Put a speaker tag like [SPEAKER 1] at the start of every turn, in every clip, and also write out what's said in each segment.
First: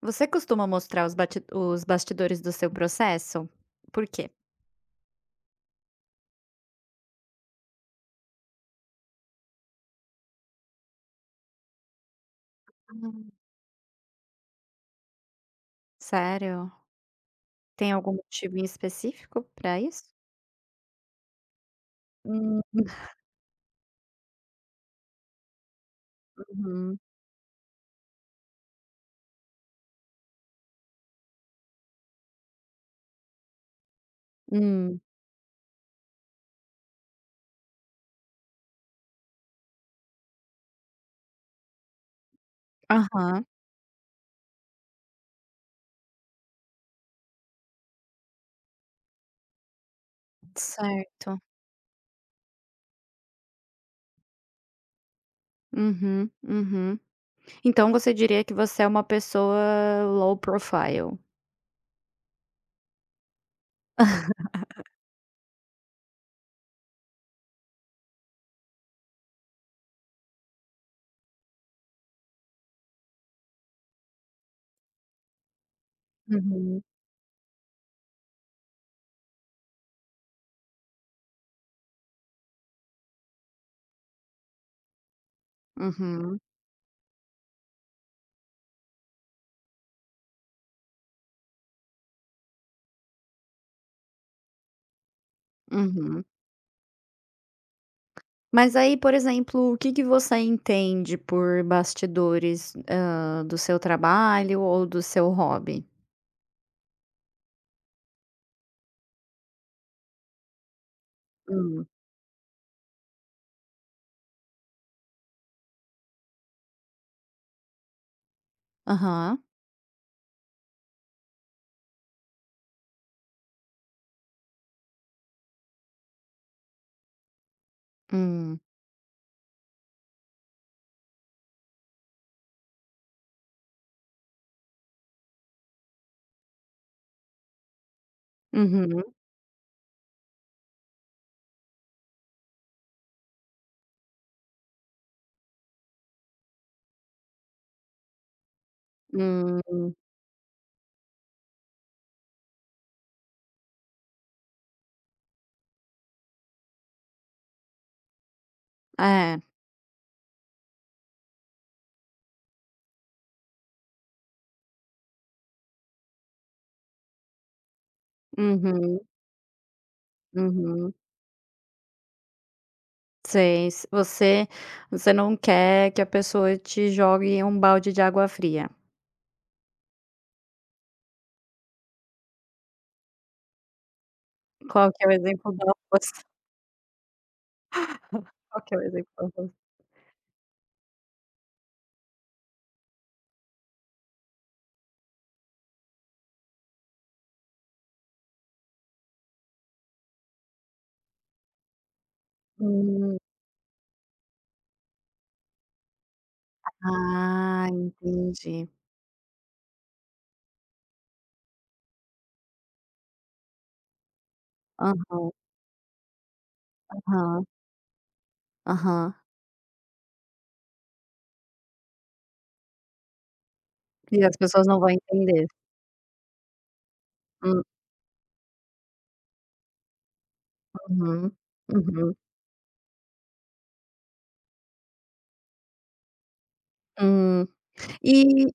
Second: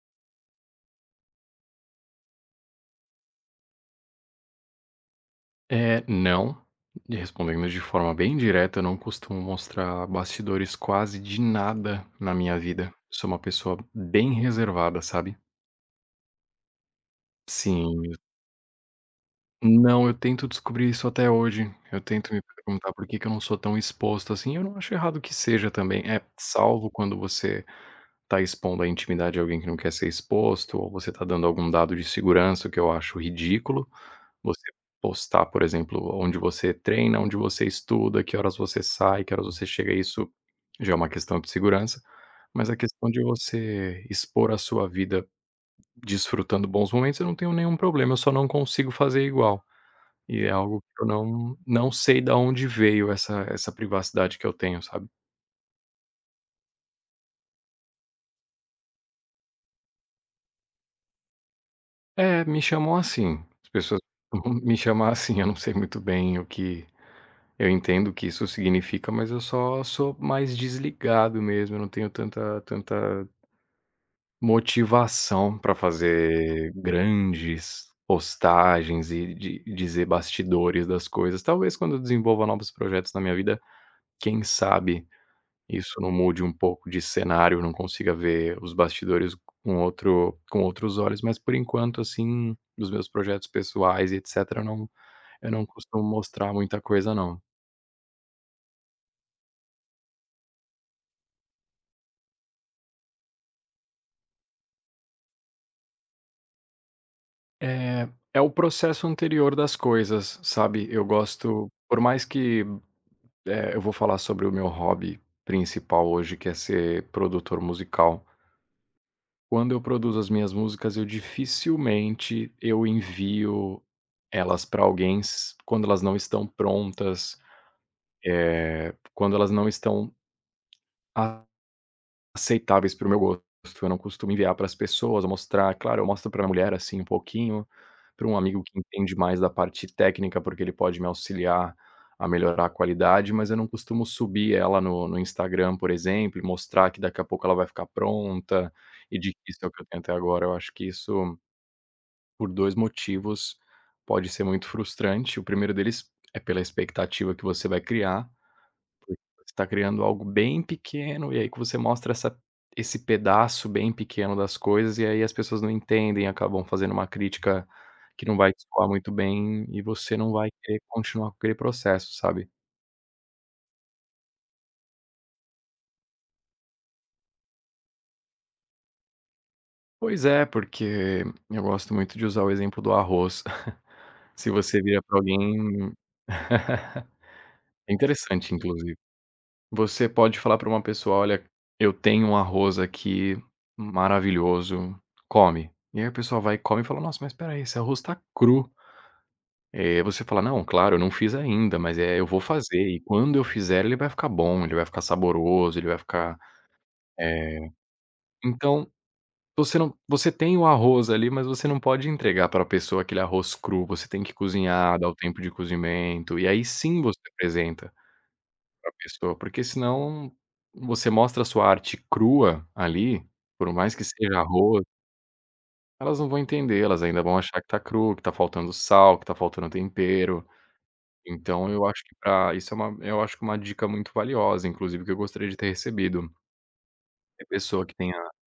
[SPEAKER 1] Você costuma mostrar os bastidores do seu processo? Por quê?
[SPEAKER 2] É, não. E respondendo de forma bem direta, eu não costumo mostrar bastidores quase de nada na minha vida. Sou
[SPEAKER 1] Hum.
[SPEAKER 2] uma pessoa bem reservada, sabe.
[SPEAKER 1] Sério? Tem
[SPEAKER 2] Sim.
[SPEAKER 1] algum motivo em específico para isso?
[SPEAKER 2] Não, eu tento descobrir isso até hoje. Eu tento me
[SPEAKER 1] Hum,
[SPEAKER 2] perguntar por que que eu não sou tão exposto assim, eu não acho errado que seja também, é salvo
[SPEAKER 1] uhum.
[SPEAKER 2] quando você tá expondo a intimidade de alguém que não quer ser exposto, ou você tá dando algum dado de segurança, o que eu acho ridículo. Você
[SPEAKER 1] Hum.
[SPEAKER 2] postar, por exemplo, onde você treina, onde você estuda, que horas você sai, que horas você chega, isso já é uma questão de segurança, mas a questão de
[SPEAKER 1] Aham.
[SPEAKER 2] você expor a sua vida desfrutando bons momentos, eu não tenho nenhum problema, eu só não consigo fazer igual. E é algo que eu
[SPEAKER 1] Certo.
[SPEAKER 2] não sei da onde veio essa privacidade que eu tenho, sabe.
[SPEAKER 1] Uhum, uhum. Então você diria que você é uma pessoa low profile. Uhum,
[SPEAKER 2] É, me chamam assim, as pessoas me chamam assim, eu não sei muito bem o que Eu entendo o que isso significa, mas eu só sou mais desligado mesmo, eu não tenho tanta motivação para fazer grandes postagens e di dizer bastidores das coisas. Talvez quando eu desenvolva novos projetos na minha vida, quem sabe isso não
[SPEAKER 1] uhum,
[SPEAKER 2] mude um pouco de cenário, eu não consiga ver os bastidores com outros olhos, mas por enquanto, assim, dos meus projetos pessoais e etcétera, eu não costumo
[SPEAKER 1] uhum.
[SPEAKER 2] mostrar muita coisa não.
[SPEAKER 1] Mas aí, por exemplo, o que que você entende por bastidores, do seu trabalho ou do seu hobby?
[SPEAKER 2] É, é o processo anterior das coisas, sabe. Eu gosto
[SPEAKER 1] Hum.
[SPEAKER 2] por mais que, eu vou falar sobre o meu hobby principal hoje, que é ser produtor musical.
[SPEAKER 1] Aham.
[SPEAKER 2] Quando eu produzo as minhas músicas, eu dificilmente eu envio elas para alguém s quando elas não estão prontas,
[SPEAKER 1] Hum.
[SPEAKER 2] quando elas não estão aceitáveis para o meu gosto, eu não costumo enviar para as pessoas, mostrar. Claro, eu mostro para minha mulher, assim, um pouquinho, para um amigo que
[SPEAKER 1] Uhum.
[SPEAKER 2] entende mais da parte técnica, porque ele pode me auxiliar a melhorar a qualidade, mas eu não costumo subir ela no Instagram, por exemplo, e mostrar que daqui a pouco ela vai ficar pronta, e de que isso é o que eu
[SPEAKER 1] Hum.
[SPEAKER 2] tenho até agora. Eu acho que isso, por 2 motivos, pode ser muito frustrante. O primeiro deles é pela expectativa que você vai criar, porque
[SPEAKER 1] É.
[SPEAKER 2] você está criando algo bem pequeno, e aí que você mostra essa esse pedaço bem pequeno das coisas, e aí as pessoas não entendem, acabam fazendo uma crítica que não vai te soar
[SPEAKER 1] Uhum.
[SPEAKER 2] muito bem, e você não vai querer
[SPEAKER 1] Uhum.
[SPEAKER 2] continuar com aquele processo, sabe.
[SPEAKER 1] Sei. S você você não quer que a pessoa te jogue um balde de água fria.
[SPEAKER 2] Pois é, porque eu gosto muito de usar o exemplo do arroz. Se você
[SPEAKER 1] Qual
[SPEAKER 2] vira
[SPEAKER 1] que é o
[SPEAKER 2] para
[SPEAKER 1] exemplo do
[SPEAKER 2] alguém…
[SPEAKER 1] arroz?
[SPEAKER 2] É interessante
[SPEAKER 1] Qual que é o
[SPEAKER 2] inclusive.
[SPEAKER 1] exemplo do arroz?
[SPEAKER 2] Você pode falar para uma pessoa: "Olha, eu tenho um arroz aqui maravilhoso, come". E aí a pessoa vai e come e fala: "Nossa, mas espera aí, esse arroz está cru". Você fala: "Não, claro, eu não fiz ainda, mas, é, eu vou fazer e
[SPEAKER 1] Hum.
[SPEAKER 2] quando eu fizer ele vai ficar bom, ele vai ficar saboroso, ele vai ficar, eh".
[SPEAKER 1] Ah, entendi.
[SPEAKER 2] Então, você não você tem o arroz ali, mas você não pode entregar para a pessoa aquele arroz cru, você tem que cozinhar, dar o
[SPEAKER 1] Aham,
[SPEAKER 2] tempo de cozimento, e aí sim você
[SPEAKER 1] aham,
[SPEAKER 2] apresenta pra
[SPEAKER 1] aham.
[SPEAKER 2] pessoa, porque senão você mostra a sua arte crua ali, por mais que
[SPEAKER 1] E as
[SPEAKER 2] seja
[SPEAKER 1] pessoas não
[SPEAKER 2] arroz,
[SPEAKER 1] vão entender.
[SPEAKER 2] elas não vão entender, elas ainda vão achar
[SPEAKER 1] Hum,
[SPEAKER 2] que tá cru, que tá faltando sal, que tá faltando tempero.
[SPEAKER 1] uhum,
[SPEAKER 2] Então eu acho que
[SPEAKER 1] uhum.
[SPEAKER 2] pra isso é uma, eu acho que é uma dica muito valiosa, inclusive que eu gostaria de ter recebido. É
[SPEAKER 1] Hum.
[SPEAKER 2] pessoa que tenha…
[SPEAKER 1] E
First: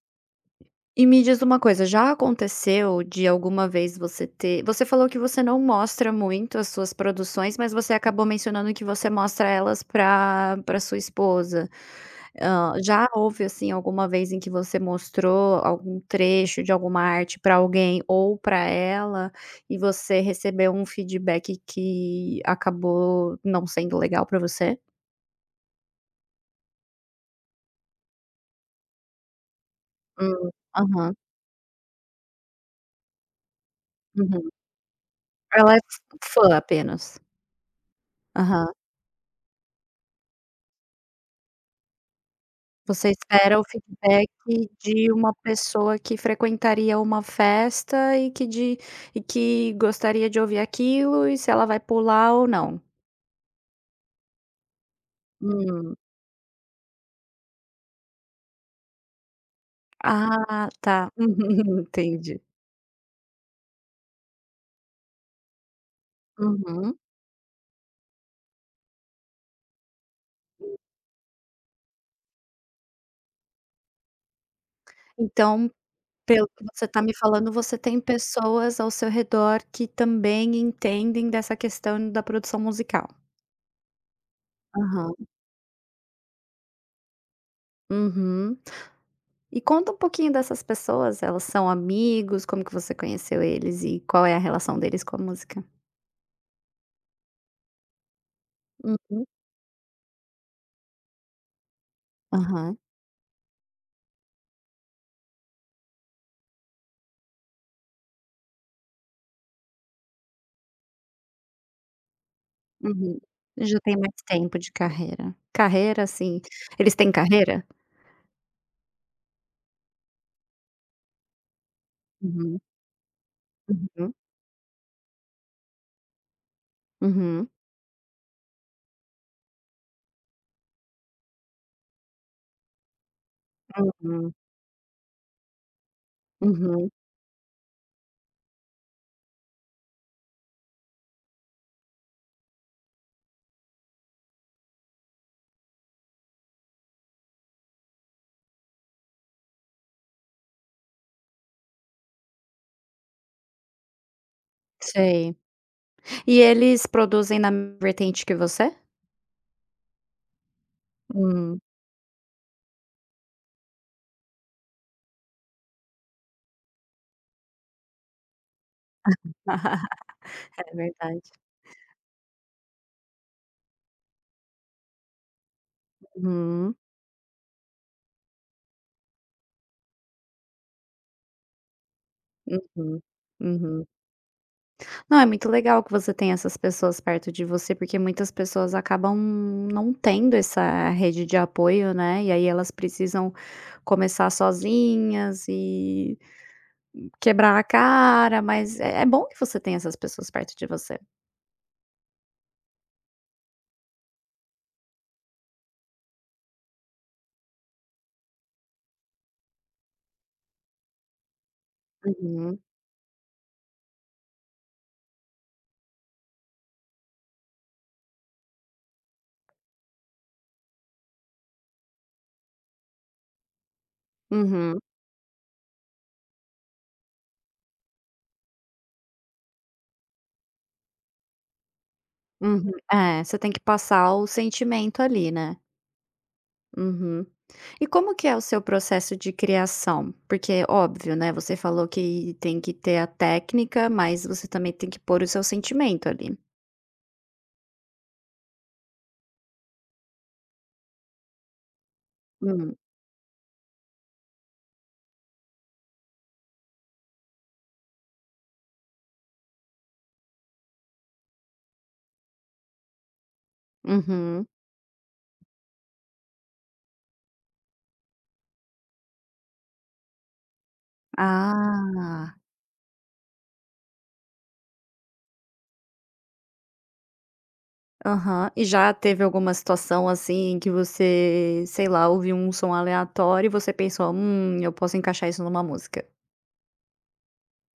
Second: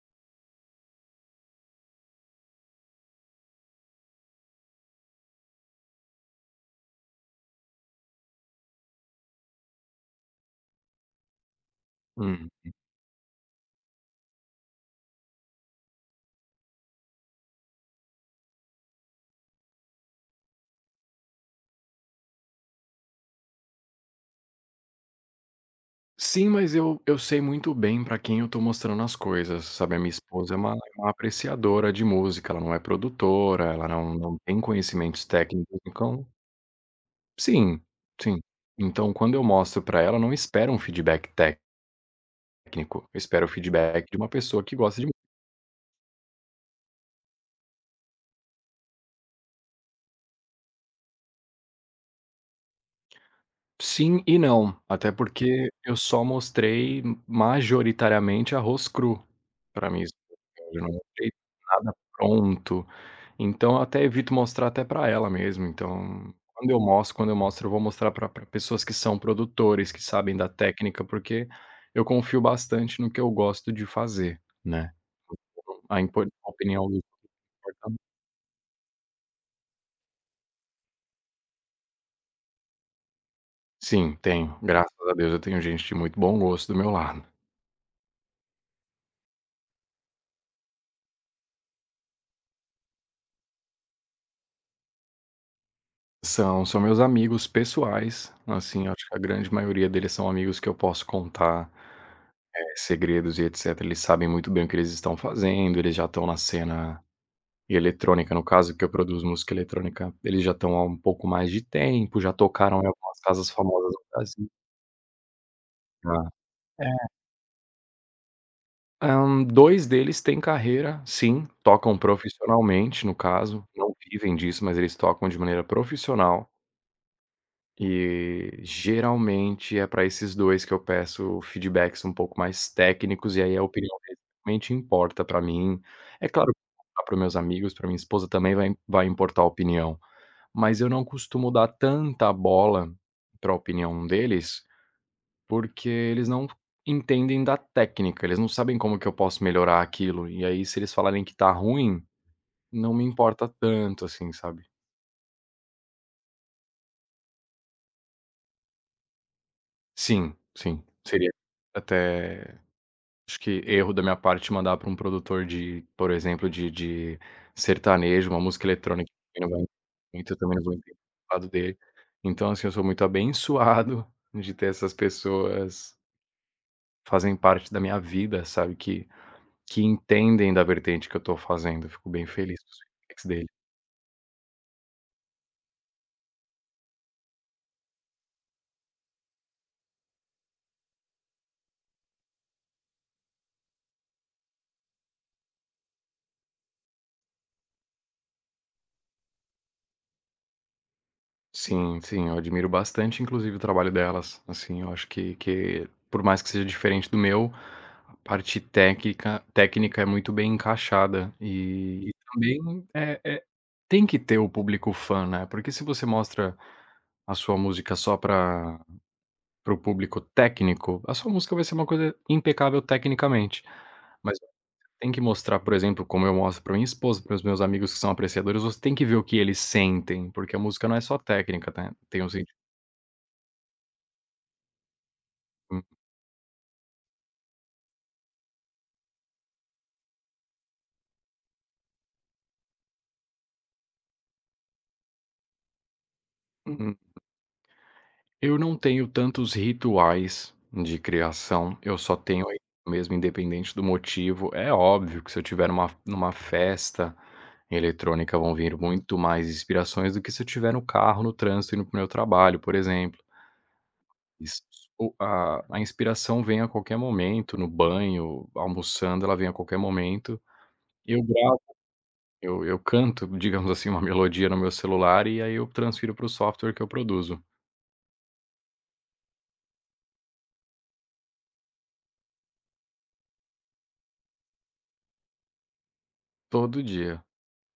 [SPEAKER 1] e me diz uma coisa, já aconteceu de alguma vez você falou que você não mostra muito as suas produções, mas você acabou mencionando que você mostra elas para sua esposa.
[SPEAKER 2] hum.
[SPEAKER 1] Já houve, assim, alguma vez em que você mostrou algum trecho de alguma arte para alguém ou para ela, e você recebeu um feedback que acabou não sendo legal para você?
[SPEAKER 2] Sim, mas eu sei muito bem pra quem eu tô mostrando as coisas, sabe, a minha
[SPEAKER 1] Hum,
[SPEAKER 2] esposa é uma
[SPEAKER 1] aham,
[SPEAKER 2] apreciadora de música, ela não é produtora, ela não
[SPEAKER 1] uhum.
[SPEAKER 2] tem conhecimentos
[SPEAKER 1] Ela é
[SPEAKER 2] técnicos,
[SPEAKER 1] f
[SPEAKER 2] então…
[SPEAKER 1] fã apenas.
[SPEAKER 2] Sim, sim.
[SPEAKER 1] Aham.
[SPEAKER 2] Então, quando eu mostro pra ela, eu não espero um feedback técnico,
[SPEAKER 1] Você
[SPEAKER 2] eu espero o
[SPEAKER 1] espera o
[SPEAKER 2] feedback de uma
[SPEAKER 1] feedback
[SPEAKER 2] pessoa que gosta de…
[SPEAKER 1] de uma pessoa que frequentaria uma festa e que gostaria de ouvir aquilo e se ela vai pular ou não.
[SPEAKER 2] Sim e não, até porque
[SPEAKER 1] Hum.
[SPEAKER 2] eu só mostrei majoritariamente arroz cru para minha esposa,
[SPEAKER 1] Ah,
[SPEAKER 2] eu não
[SPEAKER 1] tá.
[SPEAKER 2] mostrei nada
[SPEAKER 1] Entendi.
[SPEAKER 2] pronto, então eu até evito mostrar até para ela mesmo, então
[SPEAKER 1] Uhum.
[SPEAKER 2] quando eu mostro eu vou mostrar para pessoas que são produtores, que sabem da técnica, porque eu confio bastante no que eu gosto de fazer, né.
[SPEAKER 1] Então,
[SPEAKER 2] A impor,
[SPEAKER 1] pelo
[SPEAKER 2] a
[SPEAKER 1] que você
[SPEAKER 2] opinião dos
[SPEAKER 1] está me
[SPEAKER 2] outros
[SPEAKER 1] falando, você
[SPEAKER 2] importa
[SPEAKER 1] tem
[SPEAKER 2] muito.
[SPEAKER 1] pessoas ao seu redor que também entendem dessa questão da produção musical.
[SPEAKER 2] Sim, tenho, graças a
[SPEAKER 1] Aham.
[SPEAKER 2] Deus eu tenho gente de muito bom gosto do meu lado.
[SPEAKER 1] Uhum. E conta um pouquinho dessas pessoas, elas são amigos? Como que você conheceu eles e qual é a relação deles com a música?
[SPEAKER 2] São, são meus amigos pessoais, assim, acho que a
[SPEAKER 1] Uhum.
[SPEAKER 2] grande maioria deles são amigos que eu posso contar,
[SPEAKER 1] Aham.
[SPEAKER 2] segredos e etc. Eles sabem muito bem o que eles estão fazendo, eles já estão na cena eletrônica, no caso que eu produzo música eletrônica, eles já estão há um pouco mais de tempo, já tocaram em
[SPEAKER 1] Uhum.
[SPEAKER 2] algumas casas
[SPEAKER 1] Já
[SPEAKER 2] famosas
[SPEAKER 1] tem
[SPEAKER 2] do
[SPEAKER 1] mais
[SPEAKER 2] Brasil.
[SPEAKER 1] tempo de carreira. Carreira,
[SPEAKER 2] Já.
[SPEAKER 1] assim, eles
[SPEAKER 2] É,
[SPEAKER 1] têm carreira?
[SPEAKER 2] hã, deles têm carreira, sim, tocam
[SPEAKER 1] Uhum.
[SPEAKER 2] profissionalmente, no caso, não
[SPEAKER 1] Uhum.
[SPEAKER 2] vivem disso, mas eles tocam de maneira profissional.
[SPEAKER 1] Uhum.
[SPEAKER 2] E geralmente é para esses 2 que eu peço feedbacks um pouco mais técnicos, e aí a opinião deles
[SPEAKER 1] Uhum.
[SPEAKER 2] realmente importa para mim. É claro
[SPEAKER 1] Uhum.
[SPEAKER 2] que para meus amigos, para minha esposa também vai importar a opinião, mas eu não costumo dar tanta bola para a opinião deles, porque eles não entendem da técnica, eles não sabem como que eu posso melhorar aquilo, e aí se eles falarem que tá ruim, não me importa tanto assim, sabe.
[SPEAKER 1] Sei. E eles produzem na mesma vertente que você?
[SPEAKER 2] Sim, sim, seria
[SPEAKER 1] Hum,
[SPEAKER 2] até… Acho que erro da minha parte mandar para um produtor de, por exemplo, de sertanejo, uma música eletrônica que não vai muito, eu também não vou
[SPEAKER 1] é
[SPEAKER 2] entender
[SPEAKER 1] verdade.
[SPEAKER 2] o lado dele. Então, assim, eu sou muito abençoado de ter essas pessoas
[SPEAKER 1] Uhum.
[SPEAKER 2] fazem parte da minha vida, sabe, que entendem da vertente que eu tô fazendo, eu fico bem feliz com os
[SPEAKER 1] Uhum.
[SPEAKER 2] feedbacks dele.
[SPEAKER 1] Uhum. Não, é muito legal que você tenha essas pessoas perto de você, porque muitas pessoas acabam não tendo essa rede de apoio, né? E aí elas precisam começar sozinhas e quebrar a cara, mas é bom que você tenha essas pessoas perto de você.
[SPEAKER 2] Sim, sim, eu admiro bastante, inclusive, o trabalho delas. Assim, eu acho que, por mais que seja diferente do meu, a parte técnica técnica é muito bem encaixada e
[SPEAKER 1] Uhum,
[SPEAKER 2] também, tem que ter o público fã, né, porque se você mostra a sua música só pra para o público técnico, a sua música vai ser uma coisa impecável tecnicamente, mas
[SPEAKER 1] uhum,
[SPEAKER 2] tem que mostrar, por exemplo, como eu mostro para minha esposa, para os meus amigos que são apreciadores, você tem que ver o que eles sentem, porque a música não é só técnica, né, tem o…
[SPEAKER 1] uhum. É, você tem que passar o sentimento ali, né? Uhum. E como que é o seu processo de criação? Porque óbvio, né, você falou que tem que ter a técnica, mas você também tem que pôr o seu sentimento ali.
[SPEAKER 2] Hum, eu não tenho tantos rituais de criação, eu só tenho aí
[SPEAKER 1] Hum.
[SPEAKER 2] mesmo, independente do motivo. É óbvio que se eu tiver numa festa eletrônica, vão vir muito mais inspirações do que se eu tiver no carro, no trânsito, indo para meu trabalho, por exemplo.
[SPEAKER 1] Uhum.
[SPEAKER 2] Isso o a inspiração vem a qualquer momento, no banho, almoçando, ela vem a qualquer momento. Eu gravo,
[SPEAKER 1] Ah,
[SPEAKER 2] eu canto, digamos assim, uma melodia no meu celular e aí eu transfiro para o software que eu produzo.
[SPEAKER 1] aham. E já teve alguma situação assim em que você, sei lá, ouviu um som aleatório e você pensou: eu posso encaixar isso numa música"?
[SPEAKER 2] Todo dia,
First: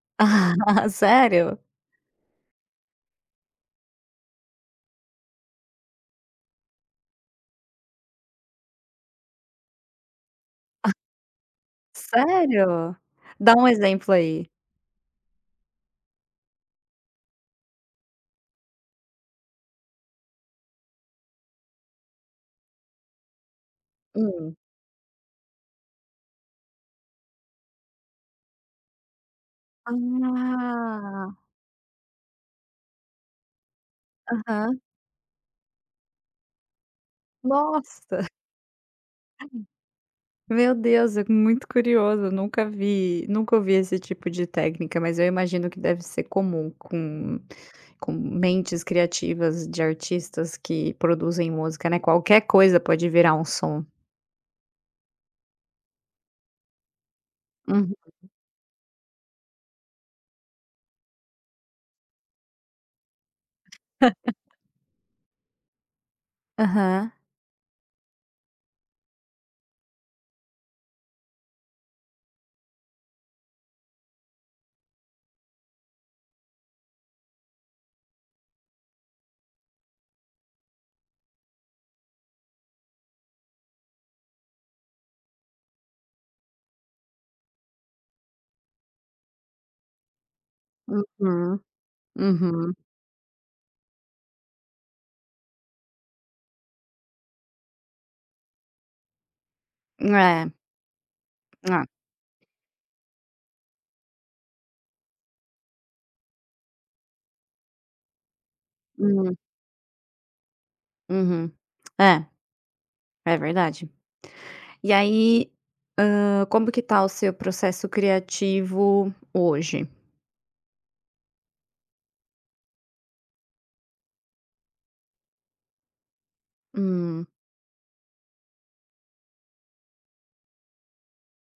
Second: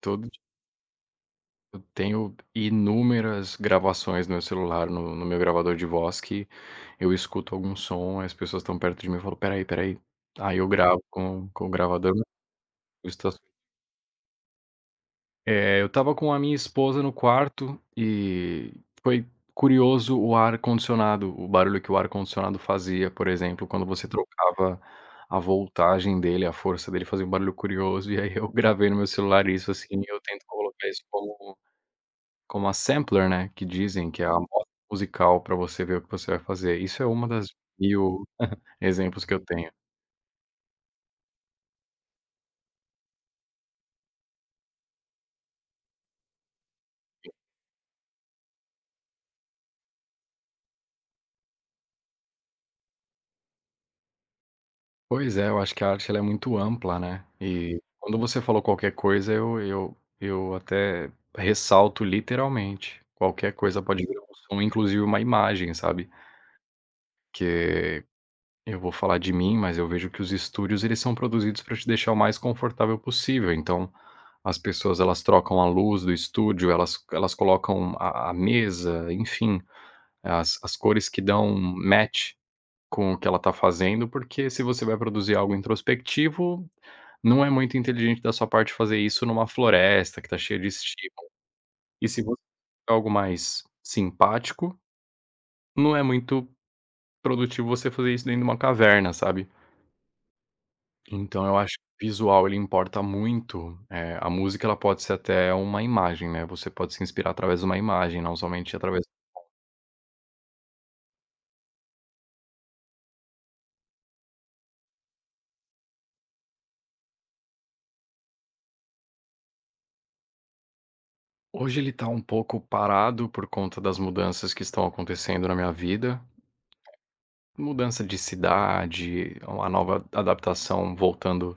[SPEAKER 2] todo…
[SPEAKER 1] Ah, sério?
[SPEAKER 2] Eu tenho inúmeras gravações no meu celular, no meu gravador de voz, que eu escuto algum som, as pessoas estão perto de mim e falam: "Espera aí, espera aí". Aí eu gravo com o gravador.
[SPEAKER 1] Sério? Dá um exemplo aí.
[SPEAKER 2] Eu estava com a minha esposa no quarto e foi curioso o ar-condicionado, o barulho que o ar-condicionado fazia, por exemplo, quando você
[SPEAKER 1] Hum.
[SPEAKER 2] trocava a voltagem dele, a força dele fazia um barulho curioso, e aí eu gravei no meu celular isso, assim, e eu tento colocar isso
[SPEAKER 1] Ah,
[SPEAKER 2] como… Como a sampler, né, que dizem que é a amostra
[SPEAKER 1] aham.
[SPEAKER 2] musical para você ver o que você vai fazer. Isso é uma das 1000
[SPEAKER 1] Nossa!
[SPEAKER 2] exemplos que eu tenho.
[SPEAKER 1] Meu Deus, é muito curioso, nunca ouvi esse tipo de técnica, mas eu imagino que deve ser comum com mentes criativas de artistas que produzem música, né, qualquer coisa pode virar um som.
[SPEAKER 2] Pois é, eu acho que a arte ela é muito ampla, né, e
[SPEAKER 1] Uhum.
[SPEAKER 2] quando você falou qualquer coisa eu até ressalto literalmente, qualquer coisa pode virar um som, inclusive uma imagem, sabe.
[SPEAKER 1] Aham.
[SPEAKER 2] Que… Eu vou falar de mim, mas eu vejo que os estúdios eles são produzidos para te deixar o mais confortável possível, então, as pessoas elas trocam a luz do estúdio, elas colocam a mesa, enfim, as cores que dão match com o que ela está fazendo, porque se você vai produzir algo introspectivo, não é muito inteligente da sua parte fazer isso numa floresta que está cheia de estímulo.
[SPEAKER 1] Uhum,
[SPEAKER 2] E se você
[SPEAKER 1] uhum.
[SPEAKER 2] quer algo mais simpático, não é muito produtivo você fazer isso dentro de uma caverna, sabe.
[SPEAKER 1] É,
[SPEAKER 2] Então eu acho
[SPEAKER 1] é.
[SPEAKER 2] que o visual ele importa muito, a música ela pode ser até uma imagem, né, você pode se inspirar através de uma imagem, não somente através…
[SPEAKER 1] Uhum, uhum. É, é verdade. E aí, como que tá o seu processo criativo hoje?
[SPEAKER 2] Hoje ele tá um pouco parado por conta das mudanças que estão acontecendo na minha vida,
[SPEAKER 1] Hum,
[SPEAKER 2] mudança de cidade, a nova adaptação voltando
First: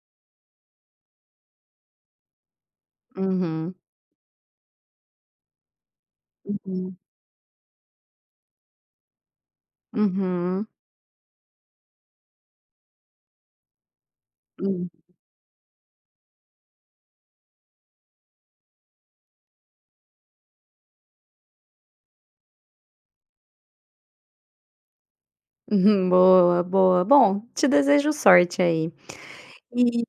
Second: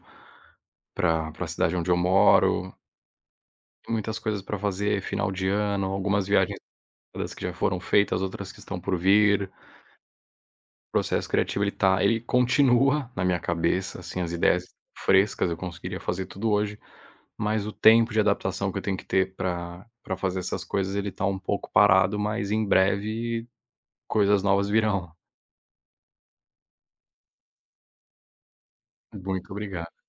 [SPEAKER 2] para a cidade onde eu moro,
[SPEAKER 1] uhum,
[SPEAKER 2] muitas coisas para fazer, final de ano, algumas viagens
[SPEAKER 1] uhum,
[SPEAKER 2] que já foram feitas, outras que estão por vir.
[SPEAKER 1] uhum,
[SPEAKER 2] Processo criativo ele continua na minha cabeça, assim, as ideias
[SPEAKER 1] hum.
[SPEAKER 2] frescas, eu conseguiria fazer tudo hoje, mas o tempo de adaptação que eu tenho que ter para fazer essas coisas, ele tá um pouco parado, mas em breve coisas novas virão.
[SPEAKER 1] Uhum, boa, boa. Bom, te desejo sorte aí.
[SPEAKER 2] Muito obrigado.
[SPEAKER 1] E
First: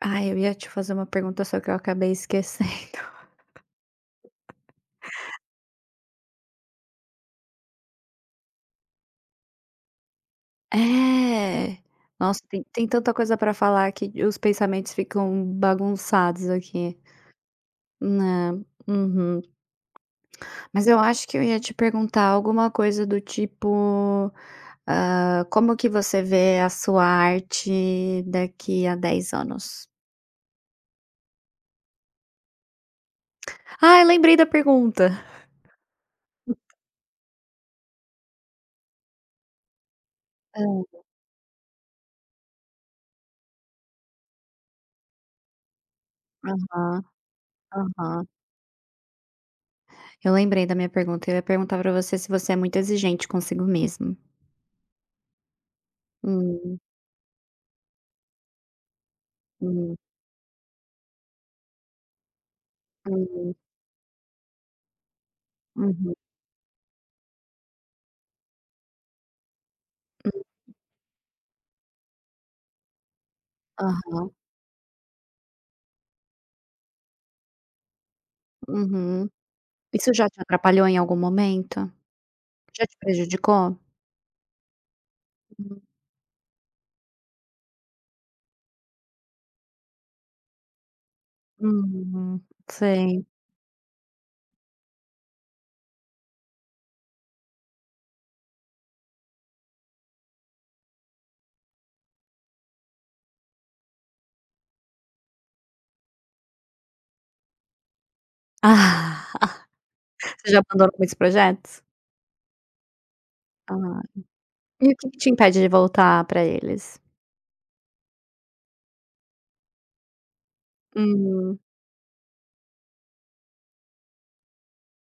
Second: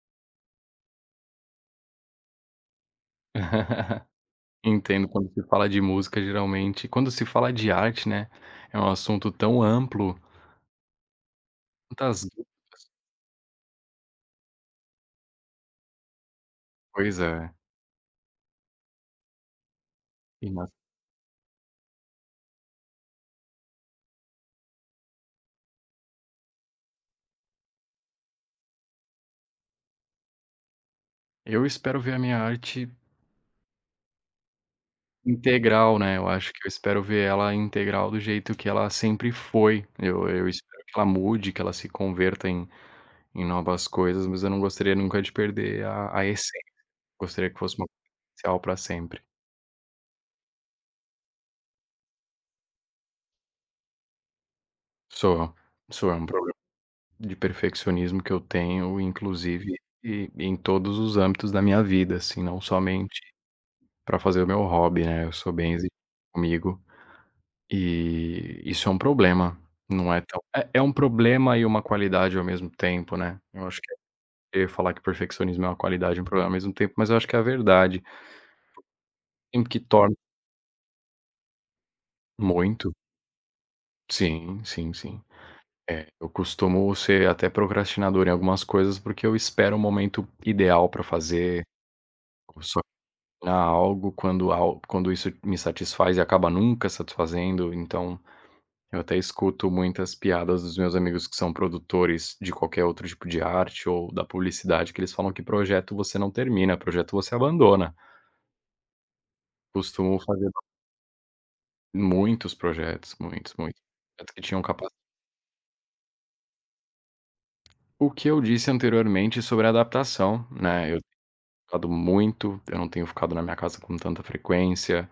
[SPEAKER 1] ai, eu ia te fazer uma pergunta, só que eu acabei esquecendo.
[SPEAKER 2] Entendo quando se fala de música, geralmente quando se fala de arte, né, é um assunto tão amplo,
[SPEAKER 1] É.
[SPEAKER 2] tantas
[SPEAKER 1] Nossa,
[SPEAKER 2] dúvidas.
[SPEAKER 1] tem tanta coisa pra falar que os pensamentos ficam bagunçados aqui,
[SPEAKER 2] Pois é.
[SPEAKER 1] né. Uhum.
[SPEAKER 2] E na…
[SPEAKER 1] Mas eu acho que eu ia te perguntar alguma coisa do tipo, ah, como que você vê a sua arte daqui a 10 anos?
[SPEAKER 2] Eu espero ver a minha arte
[SPEAKER 1] Ai, lembrei da pergunta.
[SPEAKER 2] integral, né, eu acho que eu espero ver ela integral do jeito que ela sempre foi. Eu espero que ela mude, que ela se converta em novas coisas, mas eu não gostaria nunca de perder a essência.
[SPEAKER 1] Aham,
[SPEAKER 2] Gostaria que fosse uma coisa
[SPEAKER 1] aham.
[SPEAKER 2] especial pra sempre.
[SPEAKER 1] Eu lembrei da minha pergunta, eu ia perguntar pra você se você é muito exigente consigo mesmo.
[SPEAKER 2] Sou, sou, é um problema
[SPEAKER 1] Hum,
[SPEAKER 2] de perfeccionismo que eu tenho, inclusive,
[SPEAKER 1] hum,
[SPEAKER 2] e em todos os âmbitos da minha vida, assim, não somente
[SPEAKER 1] hum,
[SPEAKER 2] pra fazer o meu hobby, né, eu sou bem exigente
[SPEAKER 1] uhum,
[SPEAKER 2] comigo. E isso é um problema, não é
[SPEAKER 1] hum,
[SPEAKER 2] tão é é um problema e uma qualidade ao mesmo tempo, né. Eu acho que
[SPEAKER 1] aham,
[SPEAKER 2] eu ia falar que perfeccionismo é uma qualidade e um problema ao mesmo tempo, mas eu acho que é a verdade,
[SPEAKER 1] uhum.
[SPEAKER 2] tem que
[SPEAKER 1] Isso
[SPEAKER 2] torna
[SPEAKER 1] já te atrapalhou em algum momento? Já
[SPEAKER 2] muito.
[SPEAKER 1] te prejudicou?
[SPEAKER 2] Sim, sim, sim. É, eu costumo ser até procrastinador em algumas coisas, porque eu espero o momento ideal para fazer,
[SPEAKER 1] Hum, hum,
[SPEAKER 2] ou só
[SPEAKER 1] sei.
[SPEAKER 2] algo quando al quando isso me satisfaz e acaba nunca satisfazendo, então… Eu até escuto muitas piadas dos meus amigos que são produtores de qualquer outro tipo de arte ou da publicidade, que eles falam que projeto você não termina, projeto você abandona.
[SPEAKER 1] Ah,
[SPEAKER 2] Costumo fazer
[SPEAKER 1] você já abandonou muitos projetos?
[SPEAKER 2] muitos projetos, muitos, muitos
[SPEAKER 1] Ah,
[SPEAKER 2] projetos que tinham
[SPEAKER 1] e o
[SPEAKER 2] capacidade…
[SPEAKER 1] que que te impede de voltar pra eles?
[SPEAKER 2] O que eu disse anteriormente sobre adaptação, né, eu…
[SPEAKER 1] Hum,
[SPEAKER 2] Ficado muito, eu não tenho ficado na minha casa com tanta frequência.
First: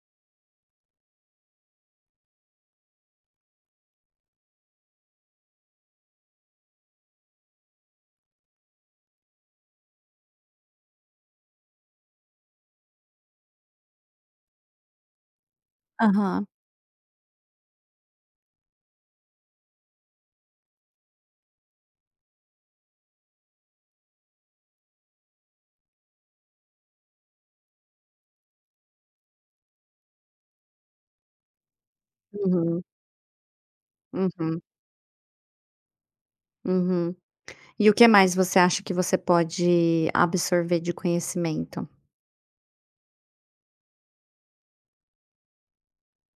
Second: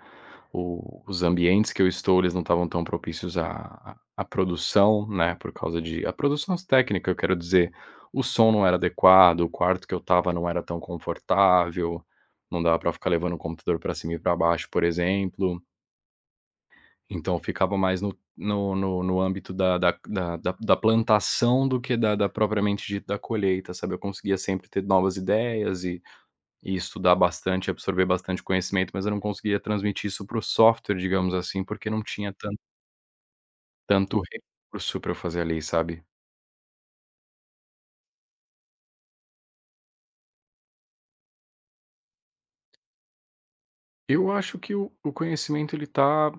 [SPEAKER 2] O Os ambientes que eu estou, eles não estavam tão propícios à produção, né, por causa de a produção técnica, eu quero dizer, o som não era adequado, o quarto que eu estava não era tão confortável, não dava para ficar levando o computador para cima e para baixo, por exemplo.
[SPEAKER 1] aham,
[SPEAKER 2] Então ficava mais no âmbito da plantação do que da propriamente dita da colheita, sabe. Eu conseguia sempre ter novas ideias e estudar bastante, absorver bastante conhecimento, mas eu não conseguia transmitir isso para o software, digamos assim, porque não tinha
[SPEAKER 1] uhum,
[SPEAKER 2] tanto
[SPEAKER 1] uhum,
[SPEAKER 2] recurso para eu fazer ali, sabe.
[SPEAKER 1] uhum. E o que mais você acha que você pode absorver de conhecimento?
[SPEAKER 2] Eu acho que o conhecimento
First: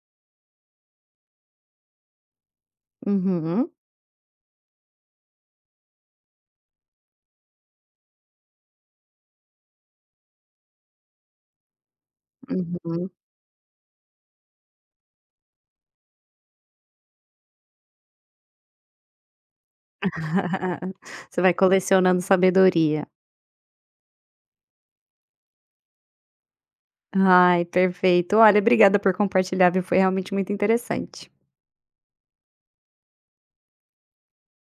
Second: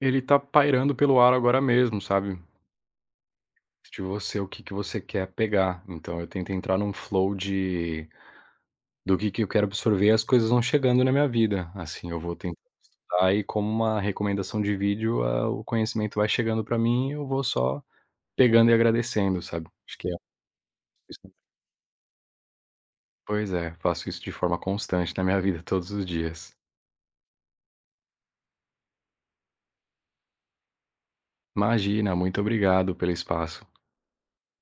[SPEAKER 2] ele tá pairando pelo ar agora mesmo, sabe.
[SPEAKER 1] Uhum,
[SPEAKER 2] De você, o que que você quer pegar. Então eu tento entrar num flow de do que eu quero absorver e as coisas vão chegando na minha vida, assim, eu vou tentar
[SPEAKER 1] uhum.
[SPEAKER 2] estudar e como uma recomendação de vídeo, ah, o conhecimento vai chegando para mim e eu vou só pegando e agradecendo, sabe. Acho que é…
[SPEAKER 1] Você vai colecionando sabedoria.
[SPEAKER 2] Pois é, faço isso de forma constante na minha vida todos os dias.
[SPEAKER 1] Ai, perfeito. Olha, obrigada por compartilhar, viu, foi realmente muito interessante.
[SPEAKER 2] Imagina, muito obrigado pelo espaço.